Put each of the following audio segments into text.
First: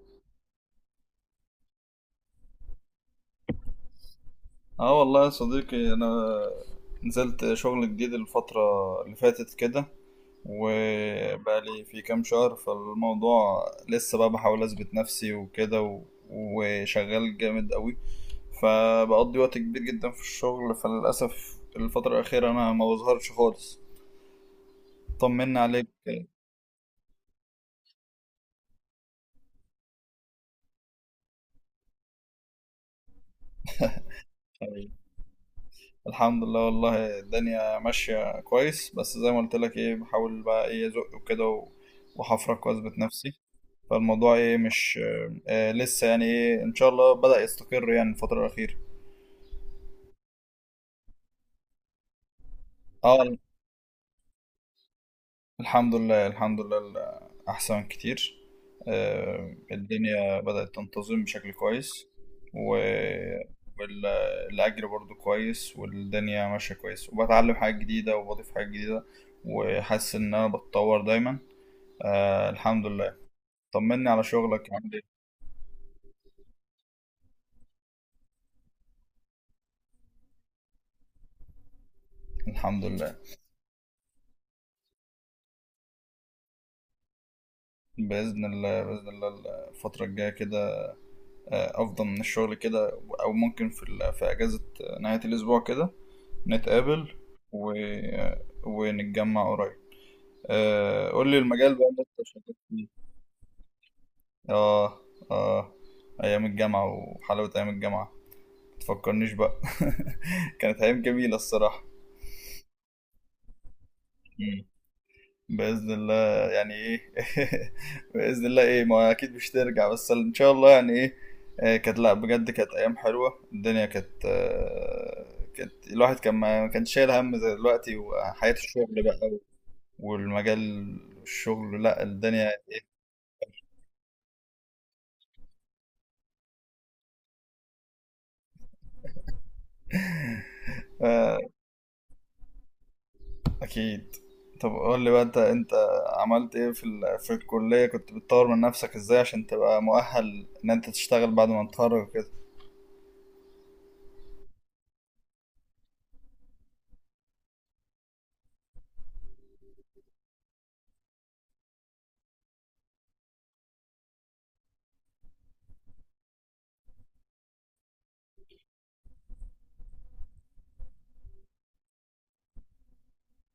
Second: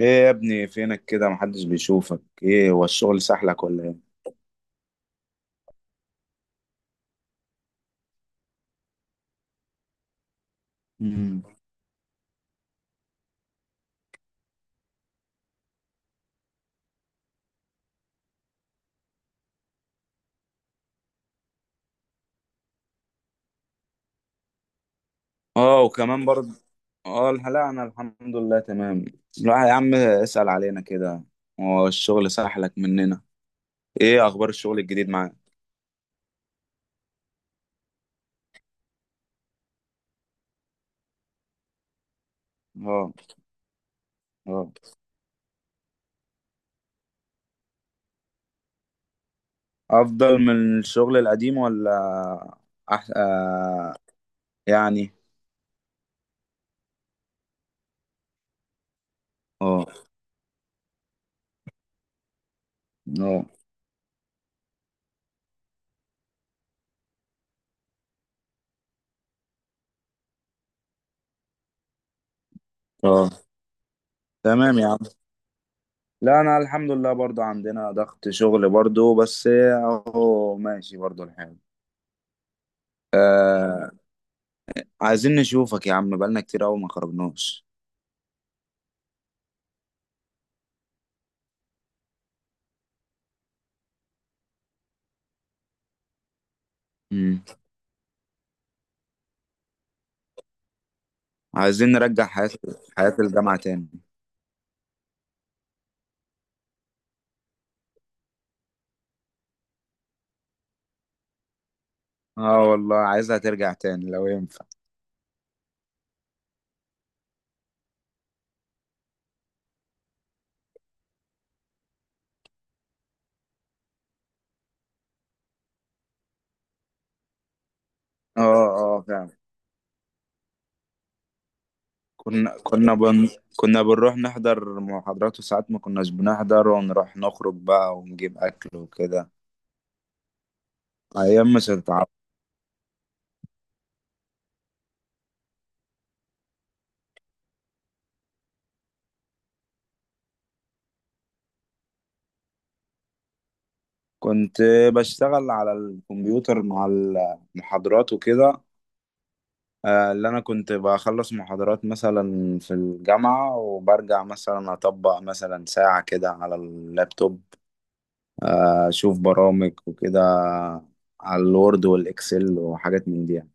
ايه يا ابني فينك كده؟ محدش بيشوفك. ايه هو الشغل سحلك ولا ايه؟ اه والله يا صديقي انا نزلت شغل جديد الفترة اللي فاتت كده، مم. وبقالي في كام شهر فالموضوع لسه بقى بحاول اثبت نفسي وكده وشغال جامد قوي، فبقضي وقت كبير جدا في الشغل، فللأسف الفترة الأخيرة أنا ما بظهرش خالص. طمنا اه، عليك. وكمان برضه. اه، لا انا الحمد لله تمام. لا يا عم، اسأل علينا كده. هو الشغل سحلك مننا؟ ايه اخبار الشغل الجديد معاك؟ الحمد لله والله الدنيا ماشية كويس، بس زي ما قلت لك ايه بحاول بقى ايه ازق وكده وحفرك واثبت اه، نفسي، فالموضوع ايه اه. مش آه لسه يعني ايه ان شاء الله بدأ يستقر يعني الفترة الأخيرة. افضل من الشغل القديم ولا؟ أح... اه آه يعني. الحمد لله الحمد لله احسن كتير. آه اه، الدنيا بدأت تنتظم بشكل كويس، و اه، والأجر برضو كويس والدنيا ماشية كويس، وبتعلم حاجات جديدة وبضيف حاجات جديدة، وحاسس إن أنا بتطور دايما. آه الحمد لله. اه، طمني على شغلك تمام يا عامل عم. إيه؟ لا انا الحمد لله برضه عندنا ضغط شغل برضه، بس اهو ماشي برضه الحال. الحمد لله آه، عايزين نشوفك يا عم، بقالنا كتير قوي ما خرجناش. بإذن الله بإذن الله الفترة الجاية كده افضى من الشغل كده، او ممكن في في اجازة نهاية الاسبوع كده نتقابل امم. و... ونتجمع قريب. آه، قول لي المجال بقى عايزين اللي نرجع انت حياة شغال فيه. حياة الجامعة تاني. اه اه ايام الجامعة وحلاوة ايام الجامعة، متفكرنيش بقى. كانت ايام جميلة الصراحة. اه والله، عايزها ترجع تاني لو ينفع. بإذن الله يعني إيه. بإذن الله إيه ما أكيد مش ترجع، بس إن شاء الله يعني إيه. كانت لأ بجد كانت أيام حلوة، الدنيا كانت كانت الواحد كان ما كانش شايل هم زي دلوقتي اه، وحياة الشغل اه فعلا. بقى، والمجال الشغل لأ الدنيا كنا كنا بن... كنا بنروح نحضر محاضرات، وساعات ما كناش بنحضر ونروح نخرج بقى ونجيب أكل وكده. آه، أيام مش هتتعوض. أكيد. طب قول لي بقى أنت عملت إيه في في الكلية، كنت بتطور من نفسك إزاي عشان تبقى مؤهل إن أنت تشتغل بعد ما تتخرج كده. كنت بشتغل على الكمبيوتر مع المحاضرات وكده. اللي انا كنت بخلص محاضرات مثلا في الجامعة وبرجع مثلا اطبق مثلا ساعة كده على اللابتوب. اشوف برامج وكده، على الوورد والاكسل وحاجات من دي يعني.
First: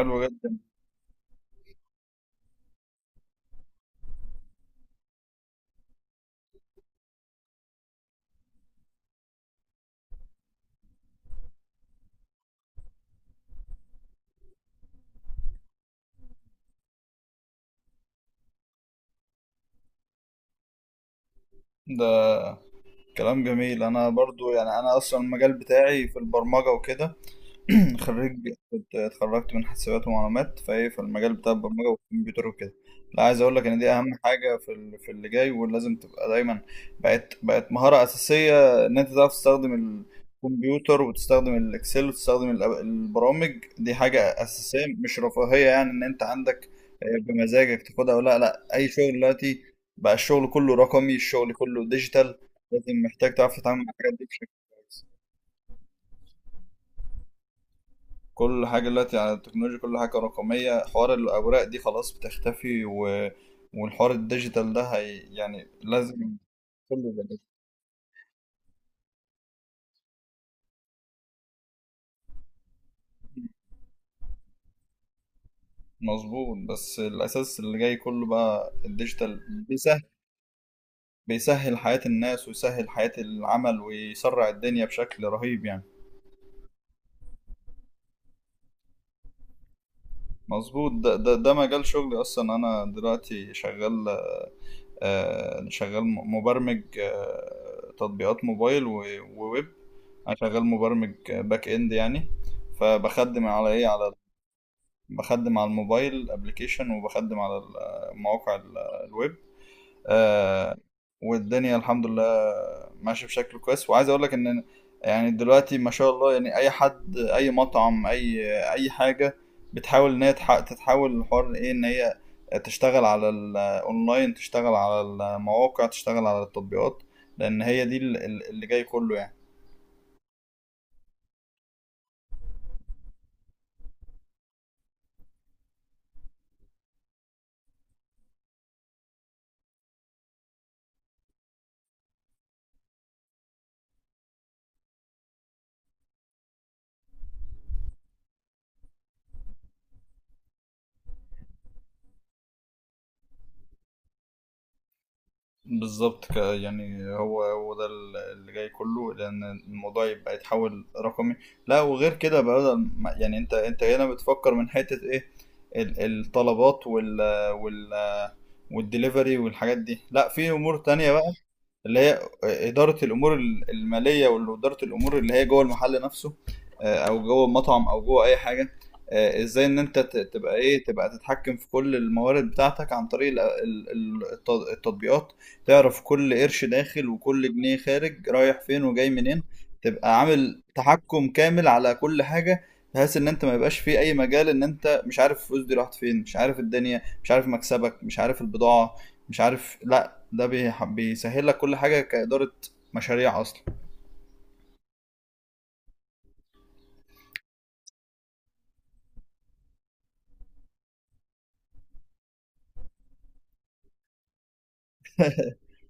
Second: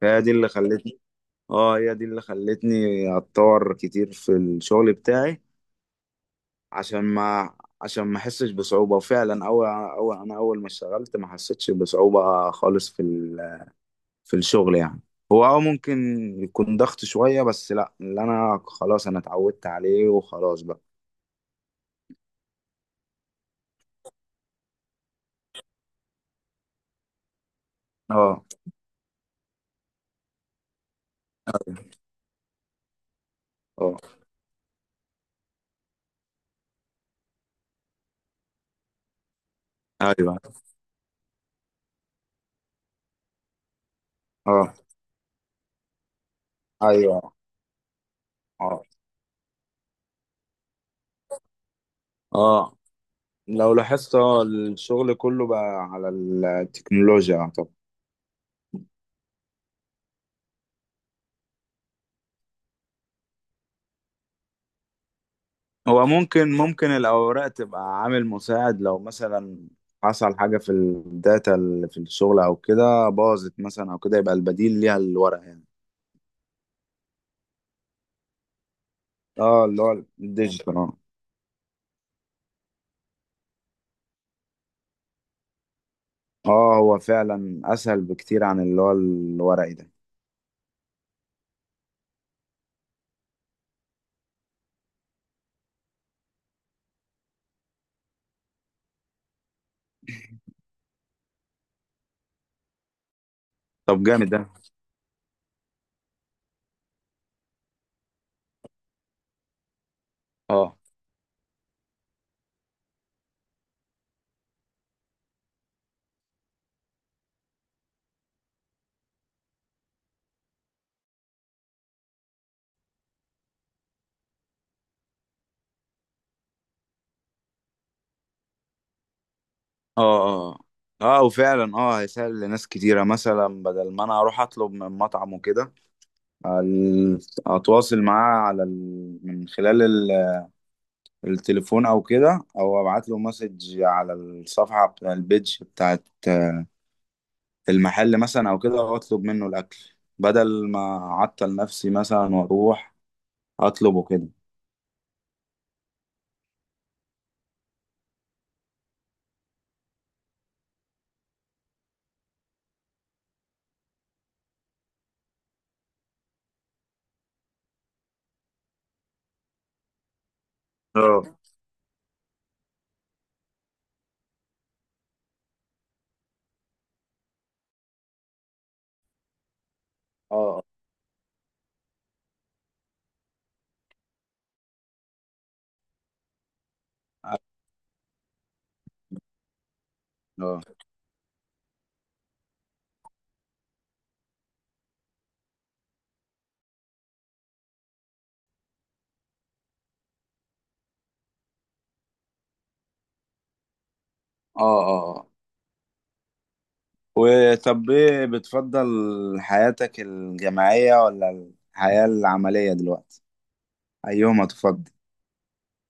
فهي دي اللي جدا. خلتني اه هي دي اللي خلتني اتطور كتير في الشغل بتاعي، عشان ما عشان ما احسش بصعوبة. وفعلا اول انا اول ما اشتغلت ما حسيتش بصعوبة خالص في الشغل يعني. هو ممكن يكون ضغط شوية، بس لا، اللي انا خلاص انا اتعودت عليه وخلاص بقى. ده كلام جميل. انا برضو يعني انا اصلا المجال بتاعي في البرمجة وكده. خريج اه، كنت اتخرجت من حاسبات ومعلومات، فايه في المجال بتاع البرمجه والكمبيوتر وكده. لا عايز اقول لك ان دي اه، اهم حاجه في في اللي جاي، ولازم تبقى دايما بقت مهاره اساسيه ان انت تعرف تستخدم ايوه، الكمبيوتر وتستخدم الاكسل وتستخدم البرامج دي، حاجه اه، اساسيه مش رفاهيه، يعني ان انت عندك ايوه، بمزاجك تاخدها ولا لا. اه، اي شغل دلوقتي بقى الشغل كله رقمي، الشغل كله ديجيتال، اه. لازم محتاج تعرف لو تتعامل مع لاحظت، الحاجات دي بشكل كويس. الشغل كله بقى على التكنولوجيا. طب كل حاجة دلوقتي على التكنولوجيا، كل حاجة رقمية، حوار الأوراق دي خلاص بتختفي والحوار الديجيتال ده هي يعني هو لازم ممكن كله يبقى الاوراق ديجيتال. تبقى عامل مساعد، لو مثلا حصل حاجة في الداتا اللي في الشغل او كده، باظت مثلا او كده، يبقى البديل ليها الورق يعني. مظبوط، بس الأساس اللي جاي كله بقى الديجيتال، اه، اللي هو بيسهل الديجيتال. بيسهل حياة الناس ويسهل حياة العمل ويسرع الدنيا بشكل رهيب يعني. اه، هو فعلا اسهل بكتير عن اللي هو الورقي ده. مظبوط. ده مجال شغلي أصلا. أنا دلوقتي شغال آه شغال مبرمج آه تطبيقات موبايل وويب. انا شغال مبرمج باك اند يعني، فبخدم على ايه طب على جامد ده. بخدم على الموبايل ابلكيشن، وبخدم على مواقع الويب. آه، اه، والدنيا الحمد لله ماشيه بشكل كويس. وعايز اقول لك ان يعني دلوقتي ما شاء الله يعني اي حد اي مطعم اي اي حاجه بتحاول ان هي تتحول الحوار ايه ان هي تشتغل على الاونلاين، تشتغل على المواقع، تشتغل على التطبيقات، لان هي دي اللي جاي كله يعني. اه، اه. اه، وفعلا هيسهل لناس كتيرة. مثلا بدل ما انا اروح اطلب من مطعم وكده، ال- اتواصل معاه على ال... من خلال ال... التليفون او كده، او ابعت له مسج على الصفحة بتاع البيج بتاعت المحل مثلا او كده، واطلب منه الاكل، بدل ما اعطل نفسي مثلا واروح اطلبه كده. بالظبط. يعني هو ده اللي جاي كله، لان الموضوع يبقى يتحول رقمي. لا وغير كده بقى، بدل يعني انت هنا بتفكر من حتة ايه الطلبات وال وال والدليفري والحاجات دي، لا في امور تانية اه، بقى اللي هي إدارة الأمور المالية، وإدارة الأمور اللي هي جوه المحل نفسه، آه، أو جوه المطعم أو جوه أي حاجة. آه، إزاي إن أنت تبقى اه، إيه تبقى تتحكم في كل الموارد بتاعتك عن طريق التطبيقات. تعرف كل قرش داخل وكل جنيه خارج رايح فين وجاي منين، تبقى عامل اه، تحكم كامل على كل حاجة، بحيث إن أنت ما يبقاش في أي مجال إن أنت مش عارف الفلوس دي راحت فين، مش عارف الدنيا، مش عارف مكسبك، مش عارف البضاعة، مش عارف، لا ده بيسهل لك كل حاجة كإدارة مشاريع أصلا. اه، اه، اه. وطب ايه بتفضل، حياتك الجامعية ولا الحياة العملية دلوقتي؟ أيهما تفضل؟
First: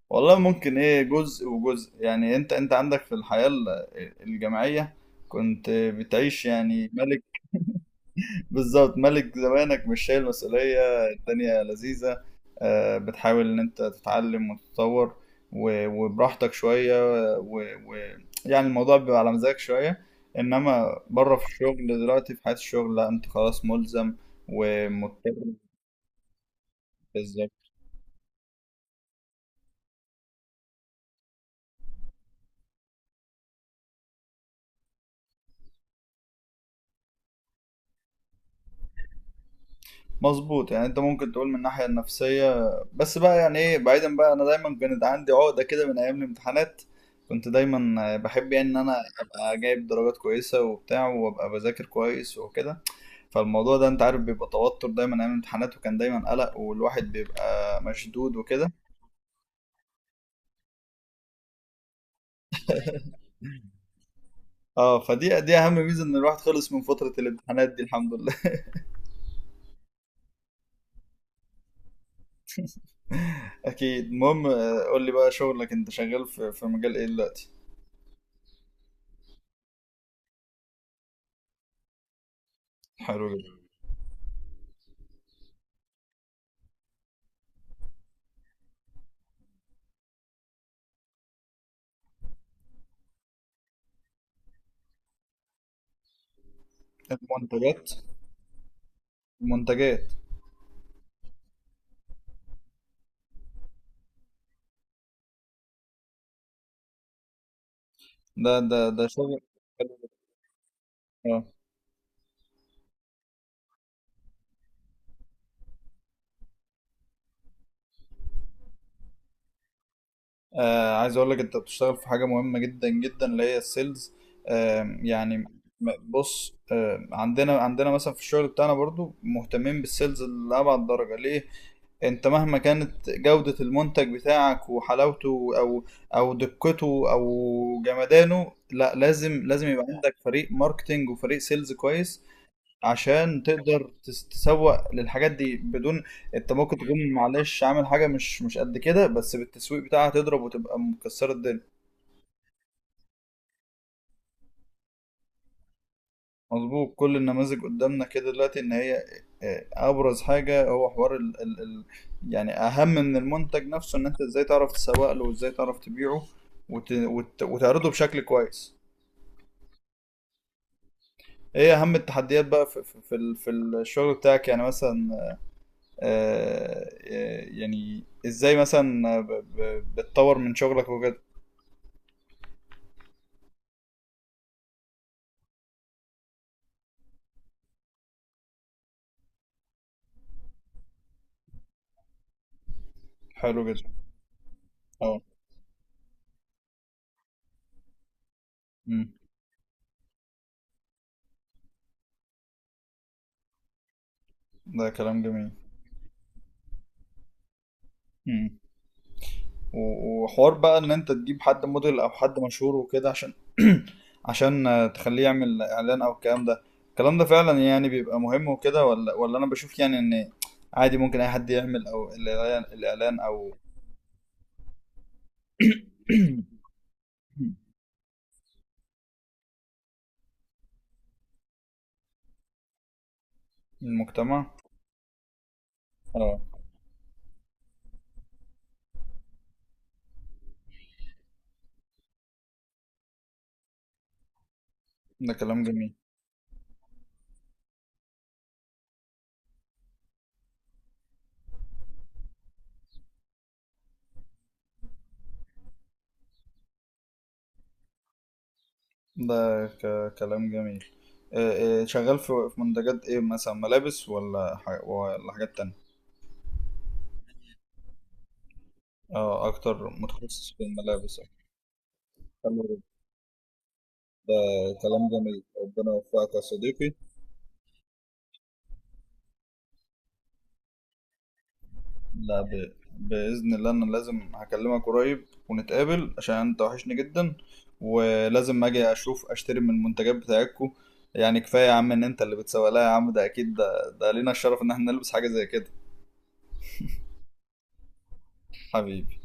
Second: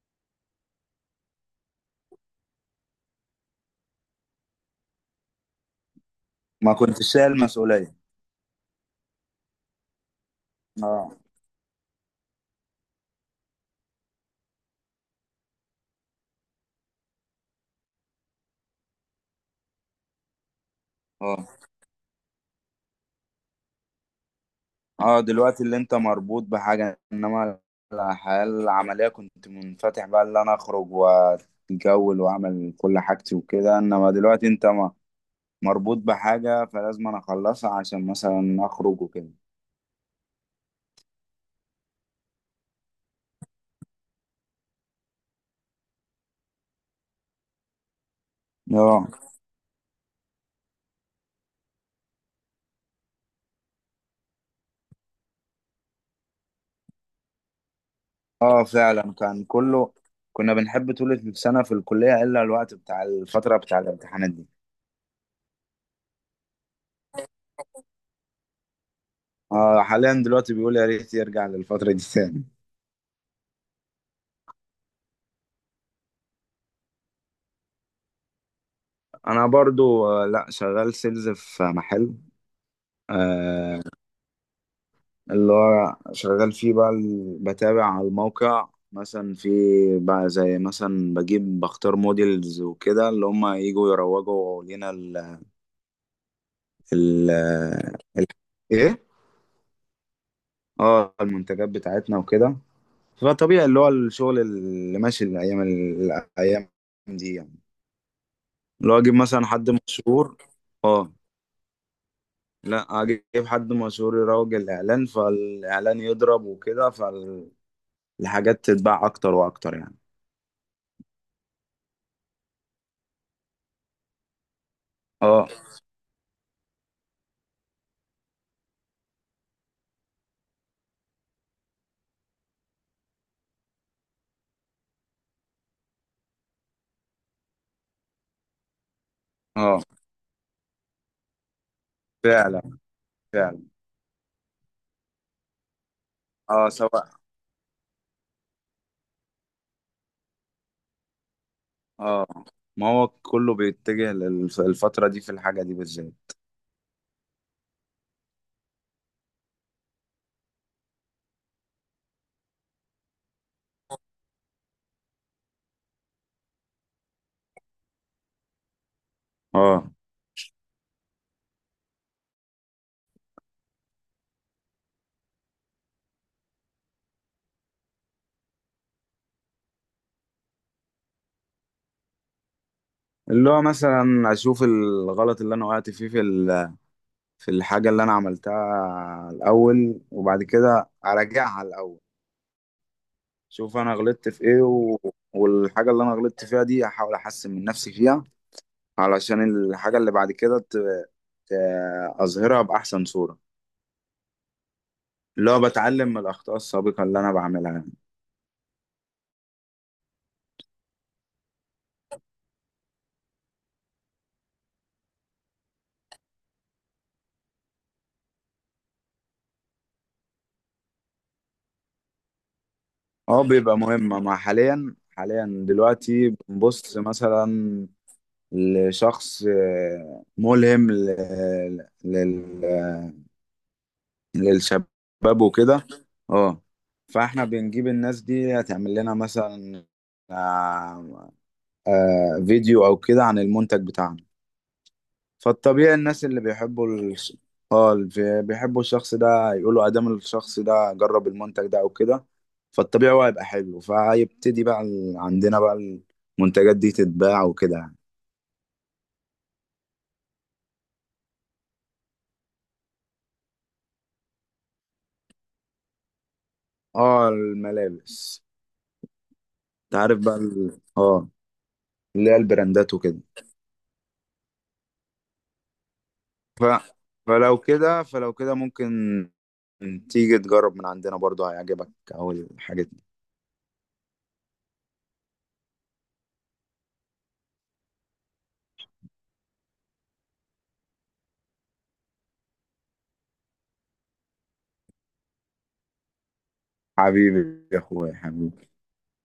والله ممكن إيه جزء وجزء، يعني أنت عندك في الحياة الجامعية كنت بتعيش ما يعني كنتش ملك. شايل مسؤولية. بالظبط ملك زمانك، مش شايل مسؤولية، اه، الدنيا لذيذة. آه، بتحاول إن أنت تتعلم وتتطور وبراحتك شوية، ويعني الموضوع بيبقى على مزاجك شوية. إنما بره في اه، الشغل دلوقتي، في حياة الشغل لا أنت خلاص ملزم اه. ومضطر. دلوقتي اللي انت مربوط بحاجة، انما الحياة العملية كنت منفتح بقى، اللي انا اخرج واتجول واعمل كل حاجتي وكده، انما دلوقتي انت ما مربوط بحاجة، فلازم انا اخلصها عشان مثلا اخرج وكده. مظبوط. يعني انت ممكن تقول من الناحية النفسية، بس بقى يعني ايه بعيدا بقى، انا دايما كانت عندي عقدة كده من ايام الامتحانات. كنت دايما بحب يعني ان انا اه، ابقى جايب درجات كويسة وبتاع، وابقى بذاكر كويس وكده. فالموضوع ده انت عارف بيبقى توتر دايما ايام الامتحانات، وكان دايما قلق والواحد بيبقى مشدود اه وكده. فعلا، كان كله. كنا بنحب طول السنة في الكلية، إلا الوقت بتاع الفترة بتاع الامتحانات دي. اه فدي دي اهم ميزة ان الواحد خلص من فترة الامتحانات دي الحمد لله. اه، حاليا دلوقتي بيقول يا ريت يرجع للفترة دي تاني. اكيد. المهم آه، قول لي بقى شغلك انت شغال في في مجال ايه دلوقتي؟ أنا برضو، لا، شغال سيلز في محل. حلو جدا. آه اللي هو شغال فيه بقى، بتابع على الموقع مثلا. في بقى زي مثلا بجيب بختار موديلز وكده، اللي هم يجوا يروجوا لنا ال ال المنتجات. ال- ايه المنتجات. اه المنتجات بتاعتنا وكده. فطبيعي اللي هو الشغل اللي ماشي الايام الايام دي يعني. ده ده لو ده اجيب شغل مثلا حد حلو. مشهور. اه. اه لا، اجيب حد مشهور يروج الاعلان، فالاعلان يضرب وكده، فالحاجات تتباع اكتر واكتر يعني. آه، عايز اقول لك انت بتشتغل في حاجه مهمه جدا جدا، اللي هي السيلز. آه يعني اه، بص آه عندنا مثلا في الشغل بتاعنا برضو مهتمين بالسيلز لابعد درجه، ليه؟ انت مهما كانت جوده المنتج بتاعك وحلاوته او او دقته او جمدانه، لا لازم لازم اه يبقى عندك فريق ماركتينج وفريق سيلز كويس، فعلا. عشان فعلا، تقدر تسوق للحاجات دي. بدون انت اه. ممكن سواء، تكون معلش عامل حاجه مش قد كده، بس بالتسويق بتاعها تضرب وتبقى مكسره الدنيا. اه. ما هو كله بيتجه للفترة دي في الحاجة دي بالذات. مظبوط، كل النماذج قدامنا كده دلوقتي ان هي اه، ابرز حاجه هو حوار ال يعني اهم من المنتج نفسه ان انت ازاي تعرف تسوق له، وازاي تعرف تبيعه وت وتعرضه بشكل كويس. اه، ايه اهم التحديات بقى في في في الشغل بتاعك يعني؟ مثلا آه، آه، يعني ازاي مثلا بتطور من شغلك وكده. اللي هو مثلا اشوف الغلط اللي انا وقعت فيه، في الحاجة اللي أنا عملتها الأول، وبعد كده أراجعها الأول، حلو شوف جدا. أنا غلطت في إيه، اه. والحاجة اللي أنا غلطت فيها دي أحاول أحسن من نفسي فيها، مم. علشان الحاجة اللي بعد كده ت... أظهرها بأحسن صورة. ده كلام جميل. اللي هو بتعلم من الأخطاء السابقة اللي أنا بعملها يعني. مم. وحوار بقى ان انت تجيب حد موديل او حد مشهور وكده، عشان عشان آه، تخليه يعمل اعلان او الكلام ده، الكلام ده فعلا يعني بيبقى مهم وكده، ولا انا بشوف يعني ان عادي ممكن اي حد يعمل او الاعلان الإعلان أه، او بيبقى مهمة. مع حاليا حاليا دلوقتي بنبص مثلا لشخص، ملهم لل... المجتمع. للشباب وكده. اه اه. فاحنا بنجيب الناس دي هتعمل لنا مثلا آه، فيديو او كده عن المنتج بتاعنا. ده كلام جميل. فالطبيعي الناس اللي بيحبوا الش... اه اللي بيحبوا الشخص ده يقولوا، ادام الشخص ده جرب المنتج ده او كده، فالطبيعي هو هيبقى حلو، فهيبتدي بقى عندنا بقى المنتجات دي تتباع وكده يعني. ده كلام جميل. آه، آه، شغال في في منتجات ايه مثلا؟ ملابس ولا حاجات تانية؟ اه، الملابس. اه اكتر انت عارف بقى متخصص في ال... الملابس. اه اللي هي حلو. البراندات وكده. ده كلام جميل. ربنا يوفقك يا ف... صديقي. فلو كده ممكن تيجي تجرب من عندنا برضو، هيعجبك. لا أول حاجة. بإذن الله انا لازم هكلمك قريب ونتقابل عشان انت وحشني جدا، ولازم اجي اشوف اشتري من المنتجات بتاعتكم. يعني كفاية يا عم ان انت اللي بتسوق لها يا عم، ده اكيد ده لينا الشرف ان احنا نلبس حاجة زي كده. حبيبي يا أخويا، حبيبي. حبيبي.